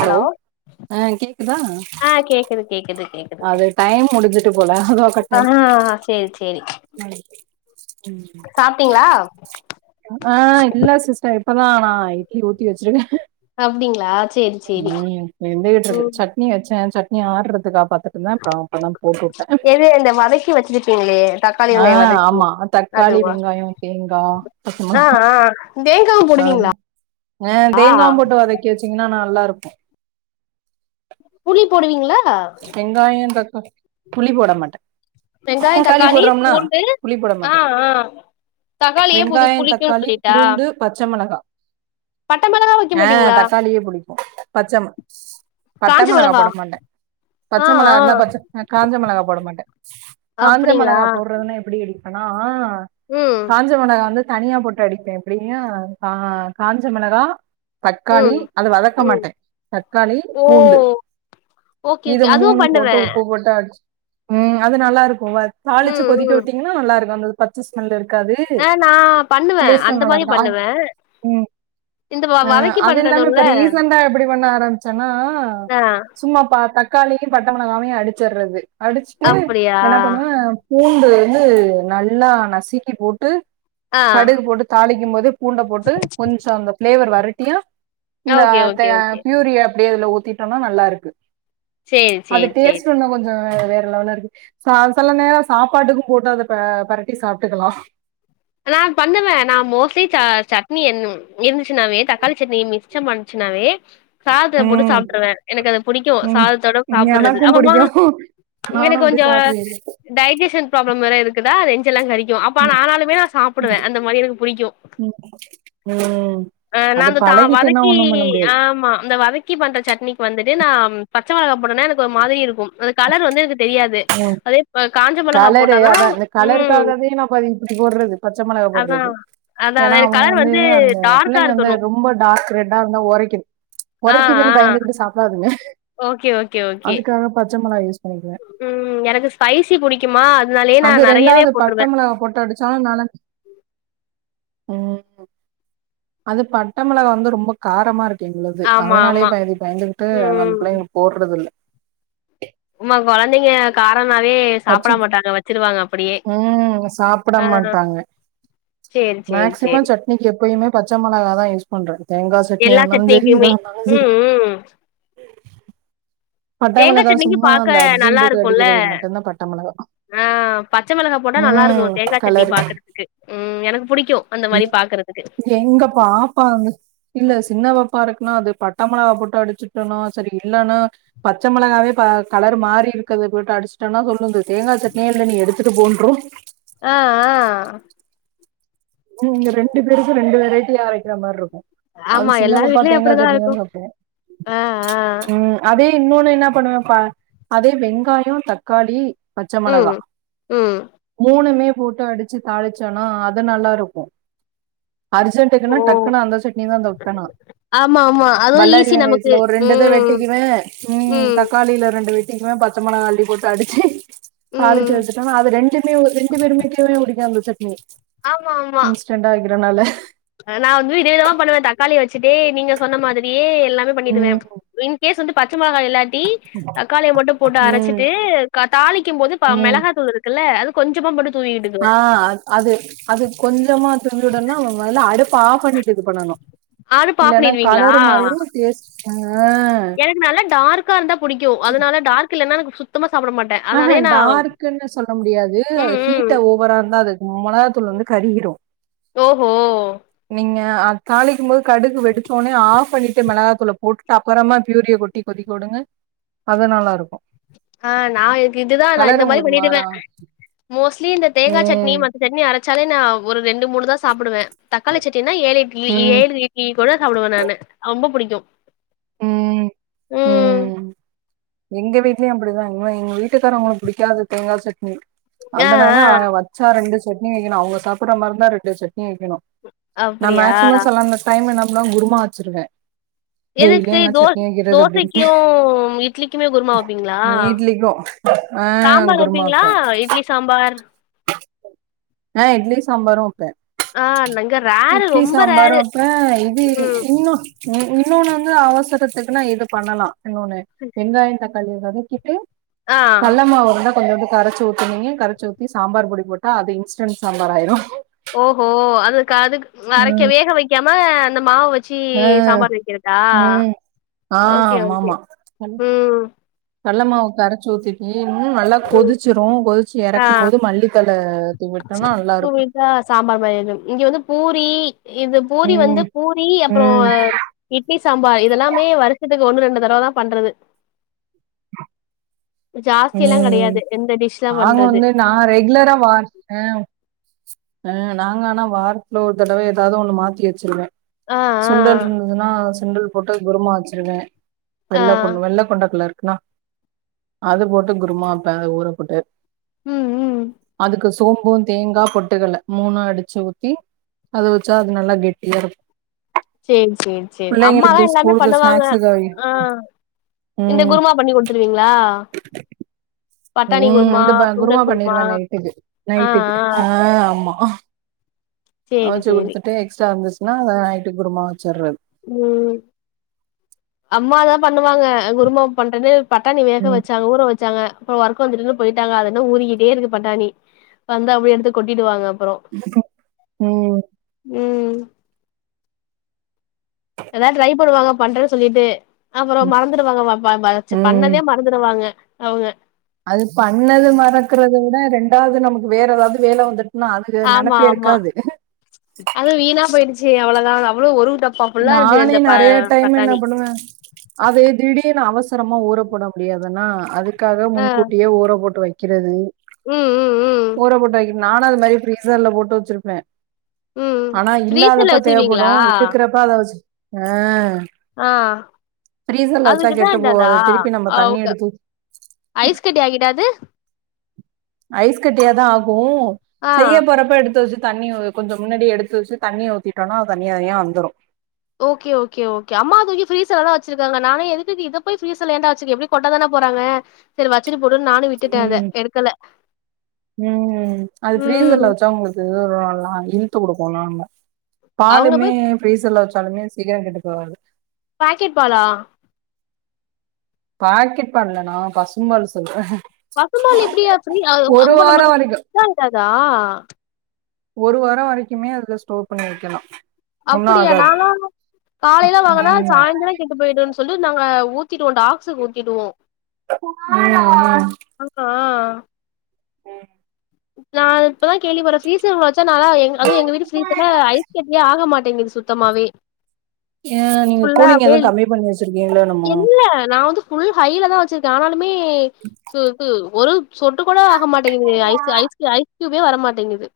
Hello ஆ கேக்குதா ஆ கேக்குது கேக்குது கேக் அது டைம் முடிஞ்சிட்டு போல அதா கட் ஆ ஆயிட் [unintelligible] சேரி சாப்ட்டீங்களா ஆ இல்ல சிஸ்டர் இப்பதா நா இட்லி ஊத்தி வெச்சிருக்கே அப்டிங்களா சேரி சேரி ம் ம் வெந்துகிட்ருக்கு சட்னி வெச்சே சட்னி ஆடுறதுக்கு காப்பாத் எது இந்த வதக்கி வச்சிருப்பீங்ளே ஆ ஆமா அ தக்காளி வெங்காயோ தேங்கா பச்ச ஆ மெளகா ஆ தேங்கா ஆ தேங்காவும் போட்டு வதக்கி வெச்சீங்கன்னா நல்லாருக்கு புளி போடுவீங்ளா வெங்காயோ தக்கா புளி போட மாட்டே வெங்காய தக்காளி போட்றம்னா பூண்டு புளி போட ஆ மாட்டே ஆ தக்காளியே புது வெங்காயோ புளிக்குன்னு தக்காளி சொல்லிட்டா பூண்டு பச்ச மெளகா பட்ட மெளகா வைக்க ஆ மாட்டீங்களா தக்காளியே புடிக்கு பச்ச பச்ச மெளகா போட மாட்டே ஆ பச்ச ஆ மெளகா இருந்தா பச்ச அ காஞ்ச மெளகா போட மாட்டே காஞ்ச அப்டிங்களா மெளகா போட்றதுனா எப்டி ஆனா ம் காஞ்ச மெளகா வந்து தனியா போட்டு அடிப்பே எப்டின்னா கா காஞ்ச மெளகா தக்காளி ம் அத வதக்க ம் மாட்டே தக்காளி ஓ பூண்டு ஓகே இது ஓகே அதுவு மூணு போட்டு பண்ணுவே உப்பு போட்டு அடிச்சி ம் அது நல்லாருக்கு வ தாளிச்சி ம் கொதிக்க ம் விட்டீங்ன்னா நல்லா இருக்கு அந்த இது பச்ச ஸ்மெல் இருக்காது ஆ நா பண்ணுவே டேஸ்டு அந்த நல்லா மாரி இருக்கு ஆ பண்ணுவே ம் இந்த வ ஆ வதக்கி அது இல்லாம பண்றதுல்ல இப்ப ரீசண்டா எப்டி பண்ண ஆரம்பிச்சன்னா ஆ சும்மா பா தக்காளியு பச்ச மெளகாவயு அடிச்சறது அடிச்சிட்டு அப்டியா என்ன பண்ணுவே பூண்டு வந்து நல்லா நசுக்கி போட்டு ஆ கடுகு போட்டு தாளிக்கும் போது பூண்ட போட்டு கொஞ்சோ அந்த ஃப்ளேவர் வரட்டியா இந்த ஓகே தே ஓகே ஓகே ப்யூரிய அப்டியே அதுல ஊத்திட்டோனா நல்லாருக்கு சேரி அது சேரி சேரி டேஸ்ட்டு இன்னு கொஞ்சோ வே வேற லெவல்லரு சா செல நேரோ சாப்பாட்டுக்கு போட்டு அத பெ பெரட்டி சாப்ட்டுக்கலா நா பண்ணவே நா மோஸ்ட்லி ச சட்னி என்னு இருந்துச்சின்னாவே தக்காளி சட்னி மி ச்சம் பண்ச்சினாவே சாததுல போட்டு ம் சாப்ருவே எனக்கு அது புடிக்கு ம் சாதத்தோட சாப்புறது எனக்கும் அப்பறமா புடிக்கு நானு எனக் அப்டி கொஞ்சோ சாப்டுவே டைஜிசன் ப்ராப்ளம் வேற இருக்குதா நெஞ்செல்லா கரிக்கு அப்ப ம் ஆனாலுமே நா சா ப்படுவே அந்த மாரி எனக்கு புடிக்கு ம் ம் ம் ஆ அது நாந்த தா பழகிட்டேன்னா வதக்கி ஒண்ணும் பண்ண முடியாது ஆ ஆமா அந்த வதக்கி பண்ற சட்னிக்கு வந்துட்டு நா பச்சை மெளகா போட்டோனே எனக்கு ஒரு மாதிரி இருக்கு அது கலர் வந்து எனக்கு தெரியாது ம் [unintelligible] இப்ப காஞ்ச மொளகா கலரு போட்டா அதா தான் அந்த ம். கலருக்காகவே நம்ப இப்டி போட்றது பச்ச மெளகா அதான். போட்றது அதான் ஏனா எனக்கு அவுங்க கலர் வந்து அந்த டார்க்கா பிள்ளைங்க வந்து இருக்கணும். ரொம்போ டார்க் ரெட்டா இருந்தா உரைக்கிது ஆ, உறைக்கிதுன் ஆ. பயந்துட்டு சாப்பிடாதுங்க ஓகே ஓகே ஓகே பச்ச மெளகா யூஸ் பண்ணிக்குவே ம் எனக்கு ஸ்பைசி புடிக்குமா அதனாலயே நா நெறையாவே போட்ருவே ஆ போட்டோ எடுத் [unintelligible] ம் அது பட்ட மெளகா வந்து ரொம்ப காரமா இருக்கு எங்களது ஆமா, அதனாலயே ஆமா. பாதி பய்ந்துகிட்டு நா அந்த ம். பிள்ளைங்களு போட்றதில்ல மா கொழந்தைங்க காரனாவே சாப்பிட பச்சை மாட்டாங்க வச்சிருவாங்க அப்படியே ம் சாப்பிட ஆ மாட்டாங்க சேரி சேரி சேரி இன்னைக்கு எப்பயுமே பச்ச மெளகா தா யூஸ் பண்றே தேங்கா சட்னியா எல்லா இருந்தாலு சரி இதா சட்னிக்குமே. இருந்தாலு சரி ம், ம் பட்டை தேங்கா மிளகா சட்னிக்கு சும்மா பாக்க அந்த நல்லா அர்ஜென்ட்டுக்கு இருக்குல்ல அடிக்கிறதுக்கு மட்டும்தான் பட்டை மிளகா ஆ பச்ச மிளகா போட்டா நல்லா ம் இருக்கும் தேங்கா சட்னி கலரு பாக்குறதுக்கு ம் எனக்கு புடிக்கும் அந்த மாரி பாக்குறது எங்க பாப்பா வ இல்ல சின்னவப்பா இருக்குன்னா அது பட்ட மளாவா போட்டு அடிச்சுட்டனும் சரி இல்லன்னா பச்ச மொளகாவே ப கலர் மாறி இருக்கத போட்டு அடிச்சுட்டோனா சொல்லும் இந்த தேங்காச்சட்னியே இல்ல நீ எடுத்துட்டு போன்ரும் ஆ ஆ ம் இங்க ரெண்டு பேருக்கு ரெண்டு வெரைட்டி அரைக்கிற மாறிருக்கும் அது ஆமா சின்ன எல்லார் பப்பா வீட்லயு தேங்காச் அப்டிதா சட்ணிதா இருக்கு சாப்டும் ஆ ஆ ம் அதே இன்னொன்னு என்னா பண்ணுவப்ப அதே வெங்காயோ தக்காளி பச்ச ம் மொளகா ம் மூணுமே போட்டு அடிச்சு தாளிச்சோனா அது நல்லா இருக் க்கும் ஓ அர்ஜென்ட்டுக்குனா டக்குனு அந்த சட்னிதா வந்து வப்பெனா ஆமா ஆமா அதுவு பல்லாரி ஈஸி நமக்கு வெங்காயத்துல ஒரு ரெண்டுயித ம் வெட்டிக்கிவே ம் தக்காளியில ரெண்டு வெட் டிக்குவே பச்சமொளகா அள்ளி போட்டு அடிச்சி ம் தாளிச்சிவச்சிட்டமா அது ரெண்டுமே ரெண்டு பேருமீட்டயுமே புடிக்கும் அந்த சட்னி ஆமா ஆமா டெண்டா வக்கிறனால நா வந்து விதவிதமா பண்ணுவே தக்காளி வச்சுட்டு நீங்க சொன்ன மாதிரியே எல்லாமே பண்ணிடுவே ம், இன்கேஸ் வந்து பச்ச மொளகா இல்லாட் ட்டி தக்காளிய மட்டும் போட்டு ம், அரச்சிட்டு தாளிக்கும் போது ம். மிளகா தூள் இது க்குல்ல அது கொஞ்சமா போட்டு ஆ அது அது கொஞ்சமா தூவிடனு மொதல்ல அடுப்ப ஆஃப் பண்ணிட்டு இது பண்ணணு அடுப்ப ஆஃப் இல்லனா பண்ணிடுவீங்களா கலறு மாறிரும் டேஸ்ட் ஆ னால டார்கா இருந்தா புடிக்கும் அதனால டார்க் இல்லனா சுத்தமா சாப்பிட மாட்டே ஆஹா அதனாலயே நா டார்க்கன்னு சொல்ல முடியாது ம் ம் ஹீட்ட ஓவரா இருந்தா அது மொளகா தூள் வந்து கறிகிரும் ஓஹோ நீங்க தாளிக்கும் போது கடுகு வெடிச்சோனே ஆஃப் பண்ணி ட்டு மிளகாத்தூள போட்டு அப்பறமா பியூரிய கொட்டி கொதிக்க வுடுங்க அது நல்லா இருக்கும் ஆ நா எனக்கு இதுதா நா இந்த மாறி உங்களுக்கு பண்ணிடுவே மாறா மோஸ்ட்லி இந்த தேங்கா சட்னி ம் மத்த சட்னி அரச்சாலே நா ஒரு ரெண்டு மூணு தா சாப்புடுவே தக்காளி சட்டினா ஏழு இட்லி ம் ஏழு இட்லி கூட சாப்பிடுவே நானு ரொம்ப புடிக்கும் ம் ம் எங்க வீட்லயும் அப்புடிதா என்மோ எங்க வீட்டுக்காரவங்களுக்கு புடிக்காது தேங்காசட்னி ஆ அதனால ஆ வச்சா ரெண்டு சட்னி வக்கினு அவுங்க சாப்பிடுற மாறிந்தா ரெண்டு சட்னி வக்கிணும் நா அப்டியா மேக்சிமம் செல்ல அந்த டைம் என்னா பண்ணுவே குருமா வச்சிருவே டெய்லி எதுக்கு என்ன தோஸ் சட்னி வைக்கிறது அப்டின்ட்டு தோசக்கும் இட்லிக்குமே குருமா வப்பீங்களா இட்லிக்கு ஆ சாம்பார் குருமா வப்பீங்ளா வப்பே இட்லி சாம்பார் ஆ இட்லி சாம்பாரும் வப்பே ஆ இங்க ரேரு இட்லி ரொம்ப ரேரு சாம்பாரும் வப்ப இது ம் இன்னும் உ இன்னொன்னு வந்து அவசரத்துக்குன்னா இது பண்ணலா இன்னோன்ணு வெங்காய தக்காளிய வதக்கிட்டு ஆ புது மாவு இருந்தா கொஞ்சோண்டு கரச்சி ஊத்துனீங்க கரச்சி ஊத்தி சாம்பார் பொடிபோட்டா அது இன்ஸ்டண்ட் சாம்பார் ஆயிரு ஓஹோ அதுக்கு அதுக் அரைக்க ம் வேக வக்காம அந்த மாவ வச் சி ஆ சாம்பார் வக்கிறதா ம் ஆ ஓகேஓகே ம் கல்லமாவு கரச்சி ஊத்திட்டி இன்னு நல்லா ம் கொதிச்சிரும் கொதிச்சு ஆ எறக் கும்மோது மல்லித்தழ தூவிட்டோனா நல்லா இருக்கு இதா‌ சாம்பார் மேரி ஆய்ரு அஇங்க வந்து பூரி இது பூரி வந்து ம் பூரி அப்பறோ ம் இட்லி சாம்பார் இதெல்லாமே வருஷத்துக்கு ஒண்ணு ரெண்டு தடவதா பண்றது ஜாஸ்திலா ம் கடையாது எந்த டிஷ்லா நாங்க பண்றது வந்து நா ரெகுலரா வா அ அ நாங்க ஆனா வாரத்துல ஒரு தடவ ஏதாவது ஒண்ணு மாத்தி வச்சிருவே ஆ சுண்டல் இருந்துதுன்னா சுண்டல் போட்டு குருமா வச்சிருவே ஆ ஆ வெள்ளகொண் வெள்ள கொண்டக்கல்ல இருக்குன்னா அது போட்டு குருமா வப்பன் அது ஊற போட்டு ம் ம் அதுக்கு சு சோம்பு தேங்கா பொட்டுக்கல்ல மூணு அடிச்சி ஊத்தி அத வச்சா அது நல்லா கெட்டியா இருக்கு சேரி சேரி சேரி அம்மாதா எல்லாமே ஸ்கூலுக்கு பண்ணுவாங்க ஸ்நாக்ஸுக்கு ஆ இந்த ம் குருமா பண்ணி குடுத்துருவீங்களா பட்டாணி ம் குருமா இந்த ப சுண்டல் குருமா பண்ணிருவேன் நைட்டுக்கு ஆ ஆ நைட்டுக்கு ஆ ஆமா சேரி சேரி இதே எக்ஸ்ட்ரா இருந்துச்சுன்னா அத நைட்டு குருமா வச்சுர்றது ம் அம்மாதா பண்ணுவாங்க குருமா பண்றது பட்டாணிவேக ம் வச்சாங்க ஊற வச்சாங்க அப்ப ஒர்க வந்துட்டுனு போயிட்டாங்க அது இன்னு ஊறிகிட்டே இருக்கு பட்டாணி வந்து அப்டியே எடுத்து கொட்டிட்டுவாங்க அப்புறோ ம் ம் ஏதாவது ட்ரை பண்ணுவாங்க பண்றன்னு சொல்லிட்டு அப்புறோ ம் மறந்துடுவாங்க வ ப ப வச் ம் பண்ணதே மறந்துருவாங்க அவுங்க அது பண்ணது மறக்கறத விட ரெண்டாவது நமக்கு வேற ஏதாவது வேல வந்துட் ஆமா ஆமா அதுவு வீணா போயிடுச்சு அவ்ளோதா அது அவ்ளோ ஒரு டப் நானே நறையா டைம் என்னா பண்ணுவ அதே திடீர்னு அவசரமா ஊற போட முடியாதுன்னா அதுக்காக ஆ முன்கூட்டியே ஊற போட்டு வை வக்கிறது ம் ம் ம் ஊற போட்டு வக்கி நானு அது மாறி ஃப்ரீசர்ல போட்டு வச்சிருப்ப ம் ஆனா ஃப்ரீசர்ல இல்லாதப்பா தேவப்படு வச்சிருவீங்களா இருக்கிறப்பா அத வச்சு ஆ‌ ஆ அதுக்கு கெட்டு இதாயிடாதா போகாது. திருப்பி நம்ம ஆ தண்ணி ஓகே எடுத்து ஊத் ஐஸ் கட்டி ஆகிடாது ஐஸ் கட்டியாதா ஆகு ஆ செய்ய போறப்ப எடுத்து வச்சு தண்ணி கொஞ்சோ முன்னடியே எடுத்து வச்சு தண்ணிய ஊதிட்டோ நா அது தண்ணி தனியா வந்துரு ஓகே ஒஓே ஓகே அம்மா தூக்கி ஃப்ரீஸ்ர் ல தா வெச்சுருக்காங்க நானு எதுக்கு இத போய் ஃப்ரீஸ்ர்ல ஏற்டா வச்சிருக்க எப்டி கொட்டா தான போறாங்க சரி வச்சிட்டு போடுன்னு நானு விட்டுட்ட அத எடுக்கல ம் ம் அது ம் ஃப்ரீசர்ல வச்சா உங்களுக்கு [unintelligible] இழுத்து குடுக்கு நம்ம அவங்க பாலுமே போய் ஃப்ரீஸ்ர் ல வெச்சாலுமே சீக்கிரோ கெட்டு போவாது பாக்கெட் பாலா பாக்கெட் பால் இல்ல நா பசும்பால் சொல்ற பசும்பால் எப்டி ஆக்ச்சுலி அ அம்ம நமக்கு வரைக்கும் இதாய்ங்ட்டாதா ஒரு வாரோ வரைக்குமே அதுல ஸ்டோர் பண்ணி வைக்கலா அப்புடியா நாலா காலேல வாங்குனா ம். சாய்ந்திரோ கெட்டு போய்டுன் சொல்லி நாங்க ஊத்திடுவோ டாக்ஸுக் ஊத்திடுவோ ம் ம் ஆன்க்கா ம் நால் இப்பதா கேள்விபறே ஃப்ரீஸர்குள்ள நாலா எங்க்ள் அதூ எங்க வீட்டு ஃபிரீஸர்ல ஐஸ்கெட்யா ஆக மாட்டேங்குது சுத்தமாவே ஏன் நீங்க ஃபுல்லா கூலிங் அப்டியே எதுவும் இல்லங்க கம்மி பண்ணி வச்சிருக்கீங்களோ என்னமோ இல்ல நா வந்து ஃபுல் ஹைலதா வச்சிருக்கே ஆனாலுமே சு து ஒரு சொட்டு கூட ஆக மாட்டேங்குது ஐஸ் ஐஸ்கியுபே வரமாட்டேங்குது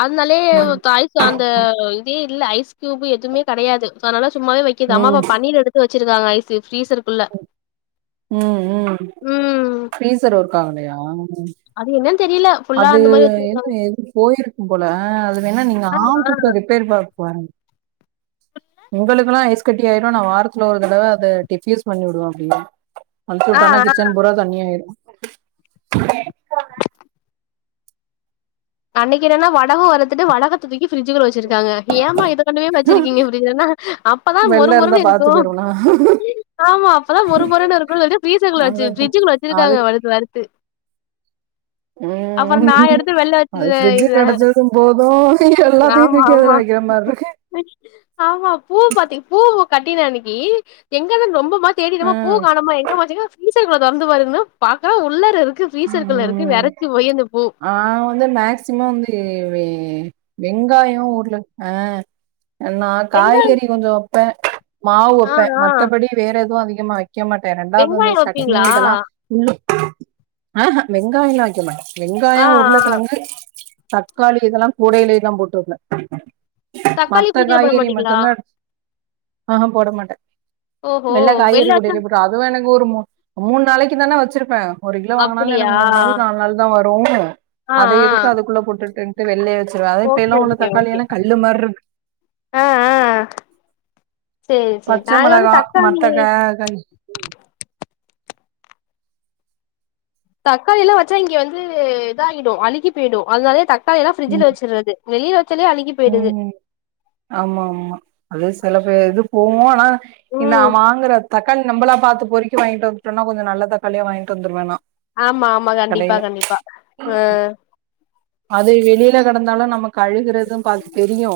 அதுனாலே ஒ ம் தாய்ஸு அந்த இதே இல்ல ஐஸ்கியூபு எதுமே கடையாது சோ அதுனால சும்மாவே வை க்கிது அம்மாவ பன்னீர் எடுத்து வச்சிருக்காங்க ஐஸு ஃபிரீஸருக்குள்ள ம் ம் பிரீஸர் ஒர்க் ஆகலையா அது என்னன் தெரில அது என்ன ஏன் இப்டி போயிருக்கும் போல ஆ அது வேணா நீங்க ஆள் கூப்ட்டு ரிப்பேரு பாக்ஸ் வாங்கி எங்களுகுலா ஐஸ் கட்டி ஆய்ரு நா வாரத்துல ஒரு தடவை அத டெஃப்யூஸ் பண்ணி உடுவ அப்டினா அம்த்தி ஆ உட்டோனா கிச்சன் பூரா தண்ணியாய்டு [inaudible] அன்னிக்கு என்னனா வடகோ வறத்துட்டு வடகத்த தூக்கி பிரிட்ஜுகுள வச்சிருக்காங்க ஏமா இத கொண்டு போய் ஆயிரும் வச்சிருக்கீங்க அப்டின் சொன்ன அப்பதா மொரு வெளில இருந்தா மொருணு இருக்கூ பார்த்து போயிருவோம்னா ஆமா அப்பதா மொரு மொருன்னு இருக்குன் ஃப்ரிஷர்ல வச்சு அதான் ஃபிரிட்ஜுகுள்ள அது வச்சிருக்காங்க வருத்து வருத்து ம் நான் எடுத்து வெளில அது வச்சது ஃபிரிட்ஜ் இது கிடச்சதும்போது எல்லாத்தயு ஆமா தூக்கி ஆமா. அதுல வைக்கிற மார்ருக்கு ஆமா பூ பாத்திங் பூ கட்டின அன்னிக்கி எங்கது ரொம்போ மா தேடிட்டமா பூ ம். காணோமா எங்கமா வச்சீங்னா ஃபிரீஸ் சர்குள்ள தொறந்து பாருங்னா பாத்தா உள்ளர இருக்கு ஃபிரீஸர்குள்ள இருக்கு வெரச்சி போயி அந்த பூ நா வந்து மேக்சிமோ வந்து வெய் வெங்காயோ உருள ஆ அன் நா வெங்க காய்கறி கொஞ்சோ வப்பே மாவு ஆ வப்பே ஆ மத்தபடி வேற எதூ அதிகமா வைக் க்கமாட்டே ரெண்டாவ்து அந்த வெங்காயம் சட்னி வப்பீங்களா? இதலா உள்ளு ஆ ஹ வெங்காயலா வைக்க மாட்ட ஆ வெங்காயோ உருள ஆ கெழங்கு தக்காளி இதலா கூடைலேதா போட்டுவப்ப தக்காளி மத்த ஃப்ரிட்ஜ்ல போட காய்கறி மாட்டீங்களா? மட்டுந்தா ஆ ஹ போட மாட்ட ஓஹோ எல்லா காய்கறி வெள்ளாச்சா கூடேல போட்டு அதுவு எனக்கு ஒரு மூன் மூன் நாளைக்குதான வச்சிருப்ப ஒரு கிலோ வாங்குனாலு அப்டியா எனக்கு மூன் நாள் நால் நாள் வரூ ஆ ஆ அத எதுக்கு அதுக்குள்ள போட்டுட்டுன்ட்டு வெள்லே வச்சிருவ அது இப்ப ஓகே எல்லா உள்ள ஓகே ஓகே தக்காளியெல்லா கல்லு மார்ருக்கு ஆ ஆ சேர் சேரி நாங்க வந்து தக்காளி அதாங் தக்காளிலா வச்சா இங்க வந்து இதாகிடு அழுகி பேய்டு அதுனாலயே தக்காளியெலா ஃபிரிட்ஜுல ம் வச்சுர்றது வெளில வச்சாலே அழுகி பேய்டுது ம். ஆமா ஆமா அது சில பே இது போகு ஆனா இன்னா ம் வாங்குற தக்காளி நம்ளா பாத்து பொரிக்கி வாங்கிட்டு வந்துட்டம்னா கொஞ்ச நல்ல தக்காளியா வாங்கிட்டு வந்துருவ நா ஆமா ஆமா கண்டிப்பா கண்டிப்பா ஆ அது வெளில கிடந்தாலு நம்மகழுகறது இப்ப அது தெரியு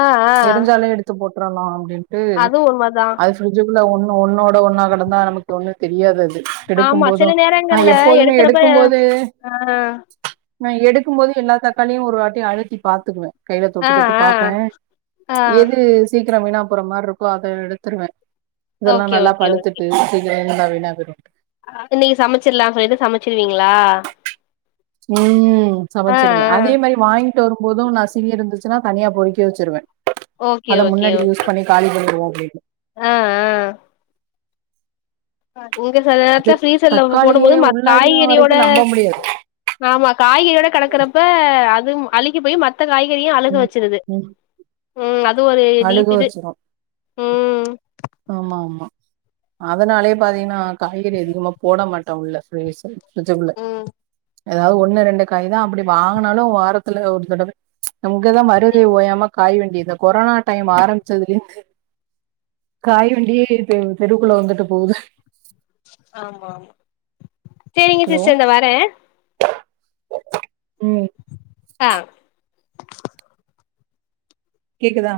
ஆ ஆ தெரிஞ்சாலு எடுத்து போட்டுரலா அப்டின்ட்டு அதுவு உண்மதா அது பிரிஜுக்குள்ள ஒண்ணு ஒன்னோட ஒன்னா கெடந்தா நமக்கு ஒண்ணு தெரியாது அது எடுக்கும் ஆமா போது சில நா நேரங்கள்ல எப்போதுமே எடுக்கிறப்ப எடுக்கும் போது ஆ நா எடுக்கும் போது எல்லா தக்காளியு ஒரு வாட்டி அழுத்தி பாத்துக்குவே கைல ஆ தொட்டு தொட்டு ஆ பாப்பே ஆ எது சீக்கிர வீணா போறமாரி இருக்கு அத எடுத்துறுவே இதெல்லா ஓகே நல்லா ஓகே பழுத்துட்டு [unintelligible] எல்லா வீணா போயிடு இன்னிக்கி சமச்சிர்லா சொல்லிட்டு சமச்சிர்வீங்ளா ம் சமச்சிருவே அதே மாரி வாங்கிட் வரும் போது நசுங்கி இருந்துச்சுன்னா தனியா பொறிக்கி வச்சிருவே ஓகே அத ஓகே முன்னாடி யூஸ் ஓகே பண்ணி காலி பண்ணிர்வோ அப்டினு ஆ ஆ இங்க சில அது நேரத்துல ஃப்ரீசர்ல போடும் தக்காளியே போது மத் உள்ளயு காய்கறியோட வரைக்கு நம்ப முடியாது ஆமா காய்கறியோட கடக்கறப்ப அதுவு அழுகி போய் மத் த காய்கறியு அழுக ம் வச்சிருது ம் ம் அது ஒரு அழுக நீசுது வச்சிரு ம் ஆமா ஆமா அதனாலேயே பாத்தீங்கன்னா காய்கறி அதிகமா போட மாட்டோ உள்ள ப்ரஸுல பிர்ச்சுகுள்ள ம் ஏதாவது ஒண்ணு ரெண்டு காய் தா அப்டி வாங்கினாலு வாரத்துல ஒரு தடவ இங்கதா மருதி ஓயாம காய் வண்டி இந்த கொரோனா டைம் ஆரம்பிச்சதுலிருந்து காய் வண்டியே இப்ப எங் தெருக்குள்ள வந்துட்டு போவ்து ஆமா செரிங்க ஹலோ சிஸ்டர் இந்தா வரே ம் ஆ கேக்குதா